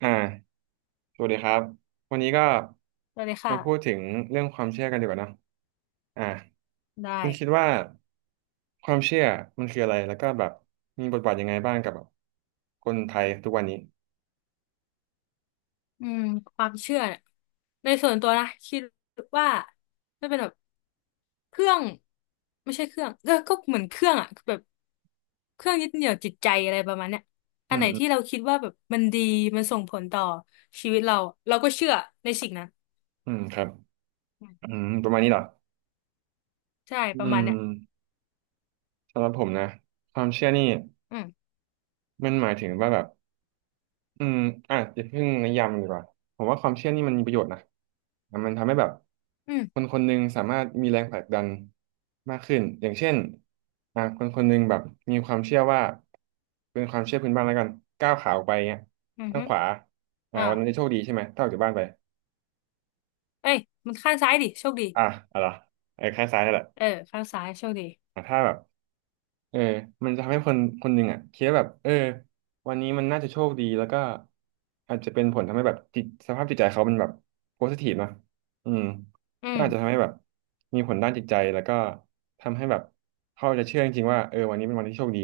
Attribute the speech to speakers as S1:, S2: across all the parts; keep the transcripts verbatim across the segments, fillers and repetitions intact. S1: อ่าสวัสดีครับ วันนี้ก็
S2: ได้เลยค่ะ
S1: มาพูดถึงเรื่องความเชื่อกันดีกว่าเนอะอ่า
S2: ได้
S1: คุณคิดว่าความเชื่อมันคืออะไร แล้วก็แบบมีบทบาทยังไงบ้างกับแบบคนไทยทุกวันนี้
S2: อืมความเชื่อเนี่ยในส่วนตัวนะคิดว่าไม่เป็นแบบเครื่องไม่ใช่เครื่องก็ก็เหมือนเครื่องอะแบบเครื่องยึดเหนี่ยวจิตใจอะไรประมาณเนี้ย
S1: อื
S2: อันไห
S1: ม
S2: น
S1: อืม
S2: ที่เราคิดว่าแบบมันดีมันส่งผลต่อชีวิตเราเราก็เชื่อในสิ่งนั้น
S1: อืมครับ
S2: อืม
S1: อืมประมาณนี้เหรอ
S2: ใช่ประ
S1: อื
S2: มาณ
S1: ม
S2: เนี้ย
S1: สำหรับผมนะ ความเชื่อนี่
S2: อืม
S1: มันหมายถึงว่าแบบ อืมอ่ะอย่าเพิ่งนิยามมันดีกว่าผมว่าความเชื่อนี่มันมีประโยชน์นะอ่ะมันทำให้แบบ
S2: อืม
S1: คนคนหนึ่งสามารถมีแรงผลักดันมากขึ้นอย่างเช่นอ่ะคนคนหนึ่งแบบมีความเชื่อว่าเป็นความเชื่อพื้นบ้านแล้วกันก้าวขาออกไปเงี้ย
S2: อือ
S1: ข้าง
S2: ฮึ
S1: ขวาอ่ะ
S2: อ่า
S1: วันนั้นจะโชคดีใช่ไหมถ้าออกจากบ้านไป
S2: เอ้ยมันข้างซ้ายดิโชคดี
S1: อ่ะอะไรอไอ้ข้างซ้ายนั่นแห
S2: เอ
S1: ละ
S2: อข้างซ้ายโชคดี
S1: อ่ะถ้าแบบ เออมันจะทำให้คนคนหนึ่งอ่ะคิดว่าแบบเออวันนี้มันน่าจะโชคดีแล้วก็อาจจะเป็นผลทำให้แบบจิตสภาพจิตใจเขามันแบบโพสิทีฟเนอะอืม
S2: อื
S1: ก็
S2: ม
S1: อาจจะทำให้แบบมีผลด้านจิตใจแล้วก็ทำให้แบบเขาจะเชื่อจริงๆว่าเออวันนี้เป็นวันที่โชคดี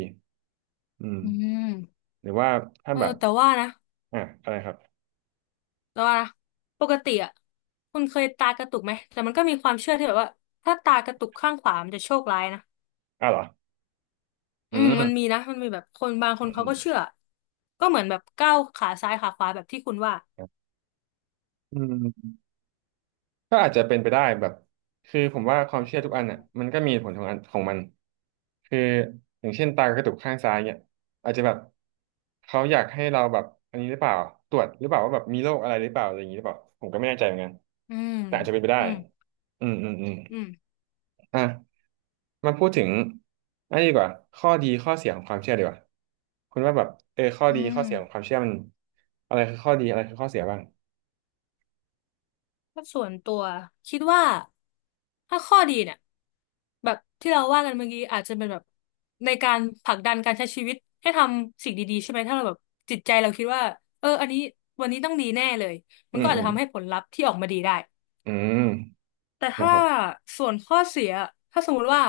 S1: อืม
S2: อืม
S1: หรือว่าถ้า
S2: เออ
S1: แบบ
S2: แต่ว่านะ
S1: อ่ะอะไรครับ
S2: แล้วว่านะปกติอ่ะคุณเคยตากระตุกไหมแต่มันก็มีความเชื่อที่แบบว่าถ้าตากระตุกข้างขวามันจะโชคร้ายนะ
S1: อ่ะเหรออื
S2: อืมมันมี
S1: ม
S2: นะมันมีแบบคนบางค
S1: อื
S2: น
S1: ม
S2: เขาก็เชื่อก็เหมือนแบบก้าวขาซ้ายขาขวาแบบที่คุณว่า
S1: อืมอืม ก็อาจจะเป็นไปได้แบบคือผมว่าความเชื่อทุกอันอ่ะมันก็มีเหตุผลของอันของมันคืออย่างเช่นตากระตุกข้างซ้ายเนี่ยอาจจะแบบเขาอยากให้เราแบบอันนี้หรือเปล่าตรวจหรือเปล่าว่าแบบมีโรคอะไรหรือเปล่าอะไรอย่างนี้หรือเปล่าผมก็ไม่แน่ใจเหมือนกัน
S2: อืม
S1: แต่อาจจะเป็นไปได้
S2: อืม
S1: อืมอืมอืม
S2: อืม
S1: อ่ะมาพูดถึงอันนี้ดีกว่าข้อดีข้อเสียของความเชื่อดีกว่าคุณว่าแบบเออข้อ
S2: อื
S1: ดีข้
S2: ม
S1: อเสียของความเชื่อมันอะไรคือข้อดีอะไรคือข้อเสียบ้าง
S2: ถ้าส่วนตัวคิดว่าถ้าข้อดีเนี่ยแบบที่เราว่ากันเมื่อกี้อาจจะเป็นแบบในการผลักดันการใช้ชีวิตให้ทำสิ่งดีๆใช่ไหมถ้าเราแบบจิตใจเราคิดว่าเอออันนี้วันนี้ต้องดีแน่เลย
S1: อื
S2: มัน
S1: ม
S2: ก็อาจ
S1: อื
S2: จะ
S1: ม
S2: ทำให้ผลลัพธ์ที่ออกมาดีได้
S1: อืม
S2: แต่
S1: นะ
S2: ถ้า
S1: ครับ
S2: ส่วนข้อเสียถ้าสมมติว่า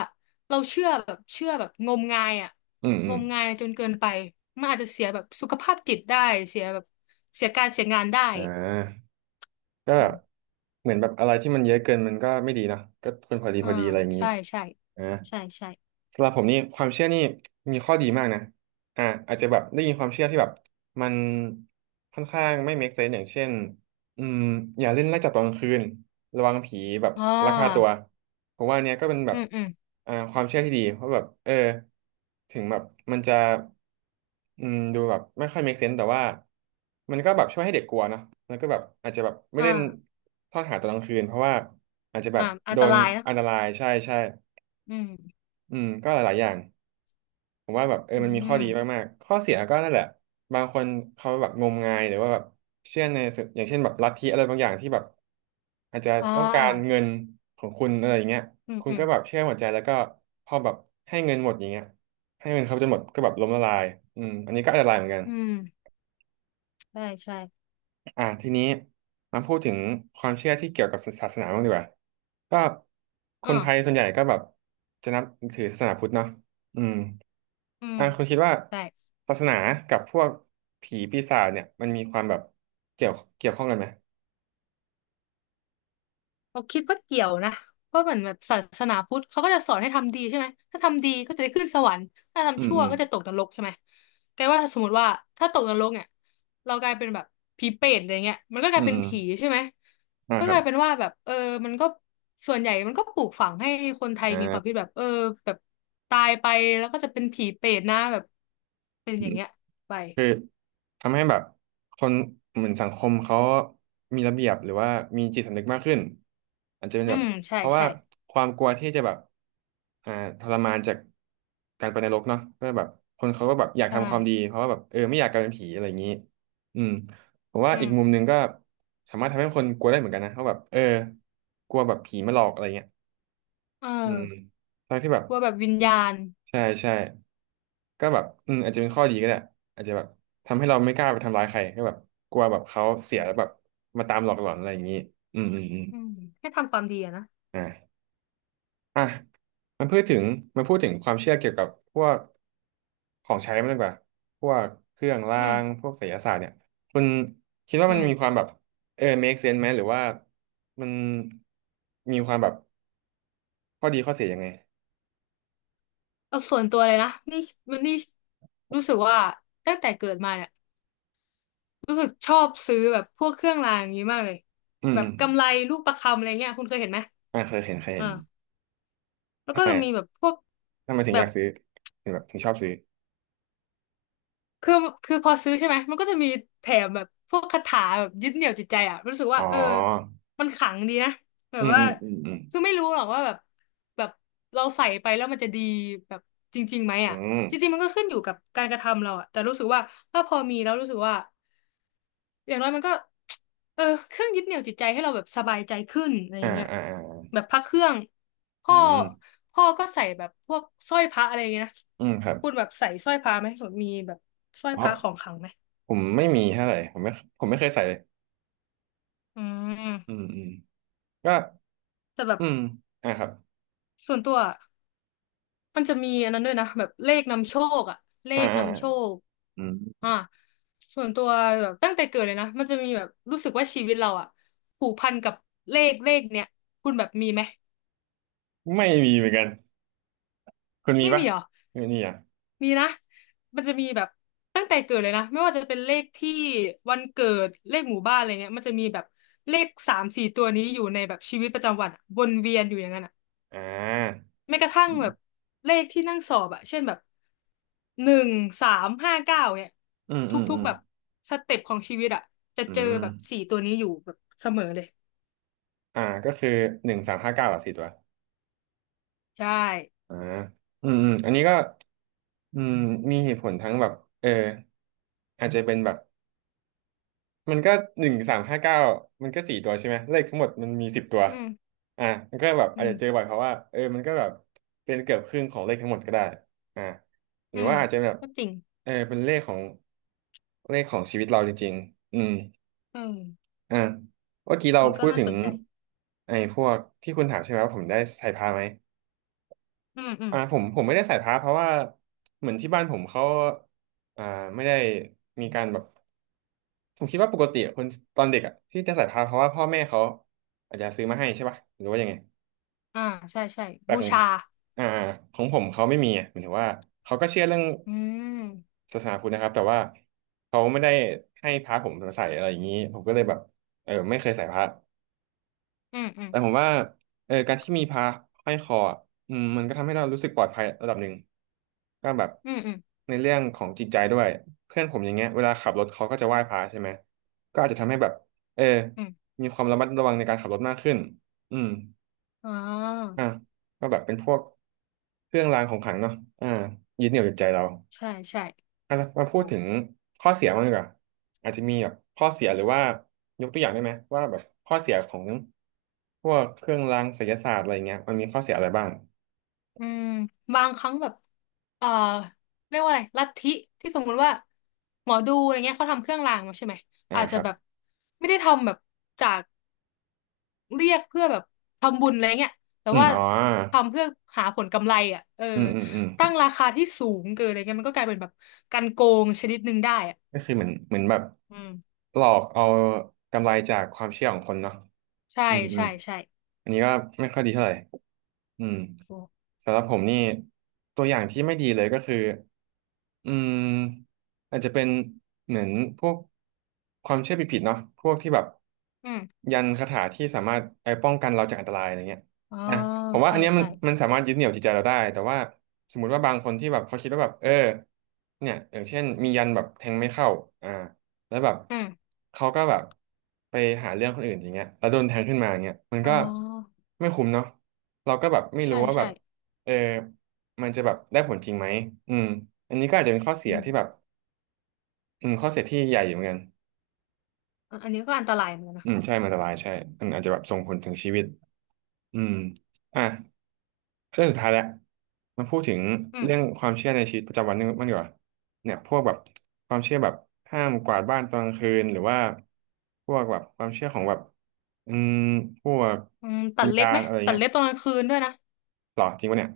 S2: เราเชื่อแบบเชื่อแบบงมงายอ่ะ
S1: อืมอื
S2: ง
S1: ม
S2: มงายจนเกินไปมันอาจจะเสียแบบสุขภาพจิตได้เสียแบบเสียการเสียงานได้
S1: อ่าก็
S2: อืม
S1: เหมือนแบบอะไรที่มันเยอะเกินมันก็ไม่ดีเนอะก็ควรพอดี
S2: อ่า
S1: พอดีอะไรอย่างนี้
S2: ใช่ใช่
S1: อ่า
S2: ใช่ใช่
S1: สำหรับผมนี่ความเชื่อนี่มีข้อดีมากนะอ่าอาจจะแบบได้ยินความเชื่อที่แบบมันค่อนข้างไม่ make sense อย่างเช่นอืมอย่าเล่นไล่จับตอนกลางคืนระวังผีแบบ
S2: อ่
S1: ลักพาตัว
S2: า
S1: ผมว่าอันเนี้ยก็เป็นแบ
S2: อื
S1: บ
S2: มอืม
S1: อ่าความเชื่อที่ดีเพราะแบบเออถึงแบบมันจะอืมดูแบบไม่ค่อย make sense แต่ว่ามันก็แบบช่วยให้เด็กกลัวเนอะแล้วก็แบบอาจจะแบบไม่
S2: อ่า
S1: เล่นทอดหาตอนกลางคืนเพราะว่าอาจจะแบ
S2: อ่า
S1: บ
S2: อัน
S1: โด
S2: ต
S1: น
S2: รายนะ
S1: อันตรายใช่ใช่
S2: อืม
S1: อืมก็หลายๆอย่าง ผมว่าแบบเออ
S2: อื
S1: มันมีข้อดี
S2: ม
S1: มากๆข้อเสียก็นั่นแหละบางคนเขาแบบงมงายหรือว่าแบบเชื่อในสิ่งอย่างเช่นแบบลัทธิอะไรบางอย่างที่แบบอาจจะ
S2: อ่
S1: ต้องการ
S2: า
S1: เงินของคุณอะไรอย่างเงี้ย
S2: อืม
S1: คุณ
S2: อืม
S1: ก็แบบเชื่อหมดใจแล้วก็พอแบบให้เงินหมดอย่างเงี้ยให้เงินเขาจนหมดก็แบบล้มละลายอืมอันนี้ก็อันตรายเหมือนกัน
S2: อืมใช่ใช่
S1: อ่าทีนี้มาพูดถึงความเชื่อที่เกี่ยวกับศาสนาบ้างดีกว่าก็คนไทย
S2: อ่า
S1: ส่วนใหญ่ก็แบบจะนับถือศาสนาพุทธเนาะอืม
S2: อืม
S1: อ่าคุณคิดว่า
S2: ได้
S1: ศาสนากับพวกผีปีศาจเนี่ยมันมีความแบบเกี่ยวเกี่ยวข้องกันไหม
S2: เราคิดว่าเกี่ยวนะเพราะเหมือนแบบศาสนาพุทธเขาก็จะสอนให้ทำดีใช่ไหมถ้าทำดีก็จะได้ขึ้นสวรรค์ถ้า
S1: อื
S2: ทำ
S1: ม
S2: ชั่ว
S1: อืม
S2: ก็จะตกนรกใช่ไหมแกว่าสมมติว่าถ้าตกนรกเนี่ยเรากลายเป็นแบบผีเปรตอะไรเงี้ยมันก็ก
S1: อื
S2: ลาย
S1: ม
S2: เป็น
S1: อืม
S2: ผีใช่ไหม
S1: อ่า
S2: ก็
S1: ครั
S2: ก
S1: บ
S2: ลายเป็นว่าแบบเออมันก็ส่วนใหญ่มันก็ปลูกฝังให้คนไทย
S1: อ่
S2: มีความคิ
S1: า
S2: ดแบบเออแบบตายไปแล้วก็จะเป็นผีเปรตนะแบบเป็นอย่างเงี้ยไป
S1: คือทำให้แบบคนเหมือนสังคมเขามีระเบียบหรือว่ามีจิตสำนึกมากขึ้นอาจจะเป็น
S2: อื
S1: แบบ
S2: มใช่
S1: เพราะว่า
S2: ใช่
S1: ความกลัวที่จะแบบอ่าทรมานจากการไปนรกเนาะก็แบบคนเขาก็แบบอยาก
S2: ใช่
S1: ทำความดีเพราะว่าแบบเออไม่อยากกลายเป็นผีอะไรอย่างนี้อืมผมว่า
S2: อื
S1: อีกมุม
S2: ม
S1: หนึ่งก็สามารถทำให้คนกลัวได้เหมือนกันนะเพราะแบบเออกลัวแบบผีมาหลอกอะไรเงี้ย
S2: เอ
S1: อืม
S2: อ
S1: ทางที่แบบ
S2: กลัวแบบวิญญาณ
S1: ใช่ใช่ ก็แบบอืมอาจจะเป็นข้อดีก็ได้อาจจะแบบทำให้เราไม่กล้าไปทำร้ายใครก็แบบกลัวแบบเขาเสียแล้วแบบมาตามหลอกหลอนอะไรอย่างนี้อืมอืมอืม
S2: อืมให้ทำความดีอะนะ
S1: อ่าอ่ะมันพูดถึงมันพูดถึงความเชื่อเกี่ยวกับพวกของใช้มันดีกว่า พวกเครื่องรา
S2: อืม
S1: ง พวกไสยศาสตร์เนี่ย คุณคิดว่า
S2: อื
S1: มัน
S2: ม
S1: มีความแบบเออ make sense ไหมหรือว่ามันมีความแบบข้อดีข้อเสียยังไง
S2: เอาส่วนตัวเลยนะนี่มันนี่รู้สึกว่าตั้งแต่เกิดมาเนี่ยรู้สึกชอบซื้อแบบพวกเครื่องรางอย่างนี้มากเลย
S1: อืม
S2: แบ
S1: อื
S2: บกำ
S1: ม
S2: ไรลูกประคำอะไรเงี้ยคุณเคยเห็นไหม
S1: อ่าเคยเห็นเคยเห็น
S2: อ่าแล้ว
S1: ทำ
S2: ก็
S1: ไม
S2: จะ
S1: อะ
S2: มีแบบพวก
S1: ทำไมถึง
S2: แบ
S1: อยา
S2: บ
S1: กซื้อ ถึงแบบถึงชอบซื้อ
S2: คือคือพอซื้อใช่ไหมมันก็จะมีแถมแบบพวกคาถาแบบยึดเหนี่ยวจิตใจอ่ะรู้สึก
S1: อ๋
S2: ว่า
S1: อ
S2: เออมันขลังดีนะแบ
S1: อื
S2: บ
S1: ม
S2: ว่า
S1: อืมอืมอืม
S2: คือไม่รู้หรอกว่าแบบแบบเราใส่ไปแล้วมันจะดีแบบจริงๆไหม
S1: อื
S2: อ่ะ
S1: ม
S2: จริงๆมันก็ขึ้นอยู่กับการกระทำเราอะแต่รู้สึกว่าถ้าพอมีแล้วรู้สึกว่าอย่างน้อยมันก็เออเครื่องยึดเหนี่ยวจิตใจให้เราแบบสบายใจขึ้นอะไรอ
S1: อ่า
S2: ย่างเงี้ย
S1: อ่าอ่า
S2: แบบพระเครื่อง
S1: อื
S2: พ่อ
S1: ม
S2: พ่อก็ใส่แบบพวกสร้อยพระอะไรอย่างเงี้ยนะ
S1: อืมครับ
S2: คุณแบบใส่สร้อยพระไหมแบบมีแบบสร้อย
S1: อ๋อ
S2: พระของขลังไหม
S1: ผมไม่มีเท่าไหร่ผมไม่ผมไม่เคยใส่เลย
S2: อื
S1: อื
S2: ม
S1: มอืมก็
S2: แต่แบบ
S1: อืมอ่าครับ
S2: ส่วนตัว มันจะมีอันนั้นด้วยนะแบบเลขนำโชคอะเล
S1: อ่า
S2: ข
S1: อ่า
S2: นำโชค
S1: อืม
S2: อ่าส่วนตัวแบบตั้งแต่เกิดเลยนะมันจะมีแบบรู้สึกว่าชีวิตเราอะผูกพันกับเลขเลขเนี้ยคุณแบบมีไหม
S1: ไม่มีเหมือนกันคุณมี
S2: ไม่
S1: ปะ
S2: มีเหรอ
S1: ไม่มีอ่ะ
S2: มีนะมันจะมีแบบตั้งแต่เกิดเลยนะไม่ว่าจะเป็นเลขที่วันเกิดเลขหมู่บ้านอะไรเงี้ยมันจะมีแบบเลขสามสี่ตัวนี้อยู่ในแบบชีวิตประจำวันอะวนเวียนอยู่อย่างนั้นอะ
S1: อ่า
S2: แม้กระทั่
S1: อื
S2: งแบบ
S1: ม
S2: เลขที่นั่งสอบอะเช่นแบบหนึ่งสามห้าเก้าเนี่ย
S1: อืม
S2: ท
S1: อืม
S2: ุ
S1: อื
S2: ก
S1: ม
S2: ๆแบบสเต็ปของชีวิตอะจะ
S1: อื
S2: เจอ
S1: ม
S2: แบบสี่ตัวนี้อยู่แบบเสมอเลย
S1: อ่าก็คือหนึ่งสามห้าเก้าอ่ะสี่ตัว
S2: ใช่
S1: อ่าอืมอืมอันนี้ก็อืมมีเหตุผลทั้งแบบเอออาจจะเป็นแบบ มันก็หนึ่งสามห้าเก้ามันก็สี่ตัวใช่ไหมเลขทั้งหมดมันมีสิบตัว
S2: อืม
S1: อ่ามันก็แบบ
S2: อื
S1: อาจ
S2: ม
S1: จะเจอบ่อยเพราะว่าเออมันก็แบบเป็นเกือบครึ่งของเลขทั้งหมดก็ได้อ่าห
S2: อื
S1: รือ
S2: ม
S1: ว่าอาจจะแบบ
S2: ก็จริง
S1: เออเป็นเลขของเลขของชีวิตเราจริงๆอืม
S2: เออ
S1: อ่าเมื่อกี้เรา
S2: นี่
S1: พู
S2: ก็
S1: ด
S2: น่า
S1: ถึ
S2: ส
S1: ง
S2: นใจ
S1: ไอ้พวกที่คุณถามใช่ไหมว่าผมได้ใส่พระไหม
S2: อืมอืม
S1: อ่าผมผมไม่ได้ใส่พระเพราะว่าเหมือนที่บ้านผมเขาอ่าไม่ได้มีการแบบ ผมคิดว่าปกติคนตอนเด็กอ่ะที่จะใส่พานเพราะว่าพ่อแม่เขาอาจจะซื้อมาให้ใช่ป่ะหรือว่ายังไง
S2: อ่าใช่ใช่
S1: แต่
S2: บู
S1: ของ
S2: ชา
S1: อ่าของผมเขาไม่มีอ่ะหมายถึงว่าเขาก็เชื่อเรื่อง
S2: อืม
S1: ศาสนาพุทธนะครับแต่ว่าเขาไม่ได้ให้พระผมใส่อะไรอย่างนี้ผมก็เลยแบบเออไม่เคยใส่พระ
S2: อืมอืม
S1: แต่ผมว่าเออการที่มีพระห้อยคออะอืมมันก็ทำให้เรารู้สึกปลอดภัยระดับหนึ่งก็แบบ
S2: อืมอืม
S1: ในเรื่องของจิตใจด้วยเพื่อนผมอย่างเงี้ยเวลาขับรถเขาก็จะไหว้พระใช่ไหมก็อาจจะทำให้แบบเออ
S2: อืม
S1: มีความระมัดระวังในการขับรถมากขึ้นอืม
S2: อ๋อ
S1: อ่ะก็แบบเป็นพวกเครื่องรางของขลังเนาะอ่ายึดเหนี่ยวจิตใจเรา
S2: ใช่ใช่
S1: อ่ะมา
S2: โห
S1: พูดถึงข้อเสียบ้างดีกว่าอาจจะมีแบบข้อเสียหรือว่ายกตัวอย่างได้ไหมว่าแบบข้อเสียของพวกเครื่องรางไสยศาสตร์อะไรเงี้ยมันมีข้อเสียอะไรบ้าง
S2: อืมบางครั้งแบบเอ่อเรียกว่าอะไรลัทธิที่สมมุติว่าหมอดูอะไรเงี้ยเขาทำเครื่องรางมาใช่ไหม
S1: อ่า
S2: อาจ
S1: ค
S2: จะ
S1: รับ
S2: แบบไม่ได้ทำแบบจากเรียกเพื่อแบบทำบุญอะไรเงี้ยแต่
S1: อืม
S2: ว่า
S1: อ๋อ
S2: ทำเพื่อหาผลกำไรอ่ะเออ
S1: อืมอืมอืม
S2: ตั้งราคาที่สูงเกินอะไรเงี้ยมันก็กลายเป็นแบบการโกงชนิดหนึ่งได้อ่ะ
S1: ก็คือเหมือนเหมือนแบบ
S2: อืม
S1: หลอกเอากำไรจากความเชื่อของคนเนาะ
S2: ใช่
S1: อืมอื
S2: ใช่
S1: ม
S2: ใช่
S1: อันนี้ก็ไม่ค่อยดีเท่าไหร่อืม
S2: โอ้
S1: สำหรับผมนี่ตัวอย่างที่ไม่ดีเลยก็คือ อืมอาจจะเป็นเหมือนพวกความเชื่อผิดๆเนาะพวกที่แบบ
S2: อืม
S1: ยันคาถาที่สามารถไปป้องกันเราจากอันตรายอะไรเงี้ย
S2: อ๋อ
S1: อ่ะผมว่าอั
S2: ใช่
S1: นเนี้ยมัน
S2: ใช่
S1: มันสามารถยึดเหนี่ยวจิตใจเราได้แต่ว่าสมมุติว่าบางคนที่แบบเขาคิดว่าแบบเออเนี่ยอย่างเช่นมียันแบบแทงไม่เข้าอ่าแล้วแบบ
S2: อืม
S1: เขาก็แบบไปหาเรื่องคนอื่นอย่างเงี้ยแล้วโดนแทงขึ้นมาอย่างเงี้ยมัน
S2: อ๋อ
S1: ก็ไม่คุ้มเนาะเราก็แบบไม่
S2: ใช่
S1: รู้ว่าแบ
S2: ใช่
S1: บเออ มันจะแบบได้ผลจริงไหมอืมอันนี้ก็อาจจะเป็นข้อเสี
S2: อื
S1: ยที่แบบ
S2: ม
S1: อืมข้อเสียที่ใหญ่อยู่เหมือนกัน
S2: อะอันนี้ก็อันตรายเหมือนกันนะ
S1: อืมใช่มันอันตรายใช่มันอาจจะแบบส่งผลถึงชีวิตอืมอ่ะเรื่องสุดท้ายแล้วมาพูดถึง
S2: อืม
S1: เรื่องความเชื่อในชีวิตประจำวันนึงมันดีกว่าเนี่ยพวกแบบความเชื่อแบบห้ามกวาดบ้านตอนกลางคืนหรือว่าพวกแบบความเชื่อของแบบอืมพวก
S2: อืมตั
S1: วิ
S2: ด
S1: ญ
S2: เล็บ
S1: ญา
S2: ไห
S1: ณ
S2: ม
S1: อะไร
S2: ตัด
S1: เงี้ย
S2: เล็บตอนกลางคืนด้วยนะ
S1: หรอจริงปะเนี่ย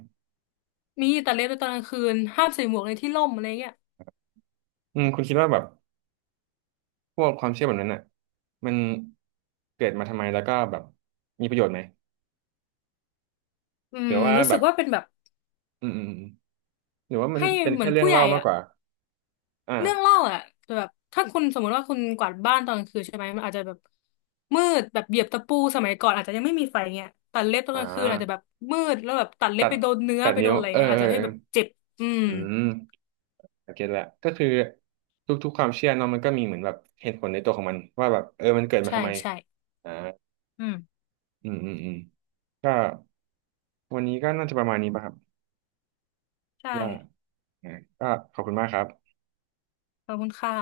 S2: มีตัดเล็บตอนกลางคืนห้ามใส่หมวกในที่ร่มอะไรเงี้ย
S1: อืมคุณคิดว่าแบบพวกความเชื่อแบบนั้นน่ะมันเกิดมาทำไมแล้วก็แบบมีประโยชน์ไหม
S2: อื
S1: หรื
S2: ม
S1: อว่า
S2: รู้
S1: แบ
S2: สึก
S1: บ
S2: ว่าเป็นแบบ
S1: อืมอืมอืมหรือว่ามัน
S2: ให้
S1: เป็น
S2: เหมื
S1: แค่
S2: อน
S1: เรื่อ
S2: ผู้
S1: ง
S2: ให
S1: เล่า
S2: ญ่
S1: มาก
S2: อ่ะ
S1: กว่าอ่า
S2: เรื่องเล่าอ่ะแต่แบบถ้าคุณสมมติว่าคุณกวาดบ้านตอนกลางคืนใช่ไหมมันอาจจะแบบมืดแบบเหยียบตะปูสมัยก่อนอาจจะยังไม่มีไฟเงี้ยตัดเล็บตอน
S1: อ่
S2: กลางคืนอาจจะแบ
S1: า
S2: บมืดแล้วแบบตัดเล็
S1: ตั
S2: บ
S1: ด
S2: ไปโดนเนื้อ
S1: ตัด
S2: ไปโด
S1: นิ้ว
S2: นอะไร
S1: เออ
S2: เงี้ยอา
S1: เอ
S2: จ
S1: อ
S2: จะให้
S1: เอ
S2: แบบ
S1: อ
S2: เจ็บอืม
S1: อืมโอเคละก็คือทุกๆความเชื่อเนาะมันก็มีเหมือนแบบเหตุผลในตัวของมันว่าแบบเออมันเกิดมา
S2: ใช่
S1: ทำไม
S2: ใช่
S1: อ่า
S2: อืม
S1: อืมอืมอืมก็วันนี้ก็น่าจะประมาณนี้ป่ะครับ
S2: ใช่
S1: ว่าอ่าก็ขอบคุณมากครับ
S2: ขอบคุณค่ะ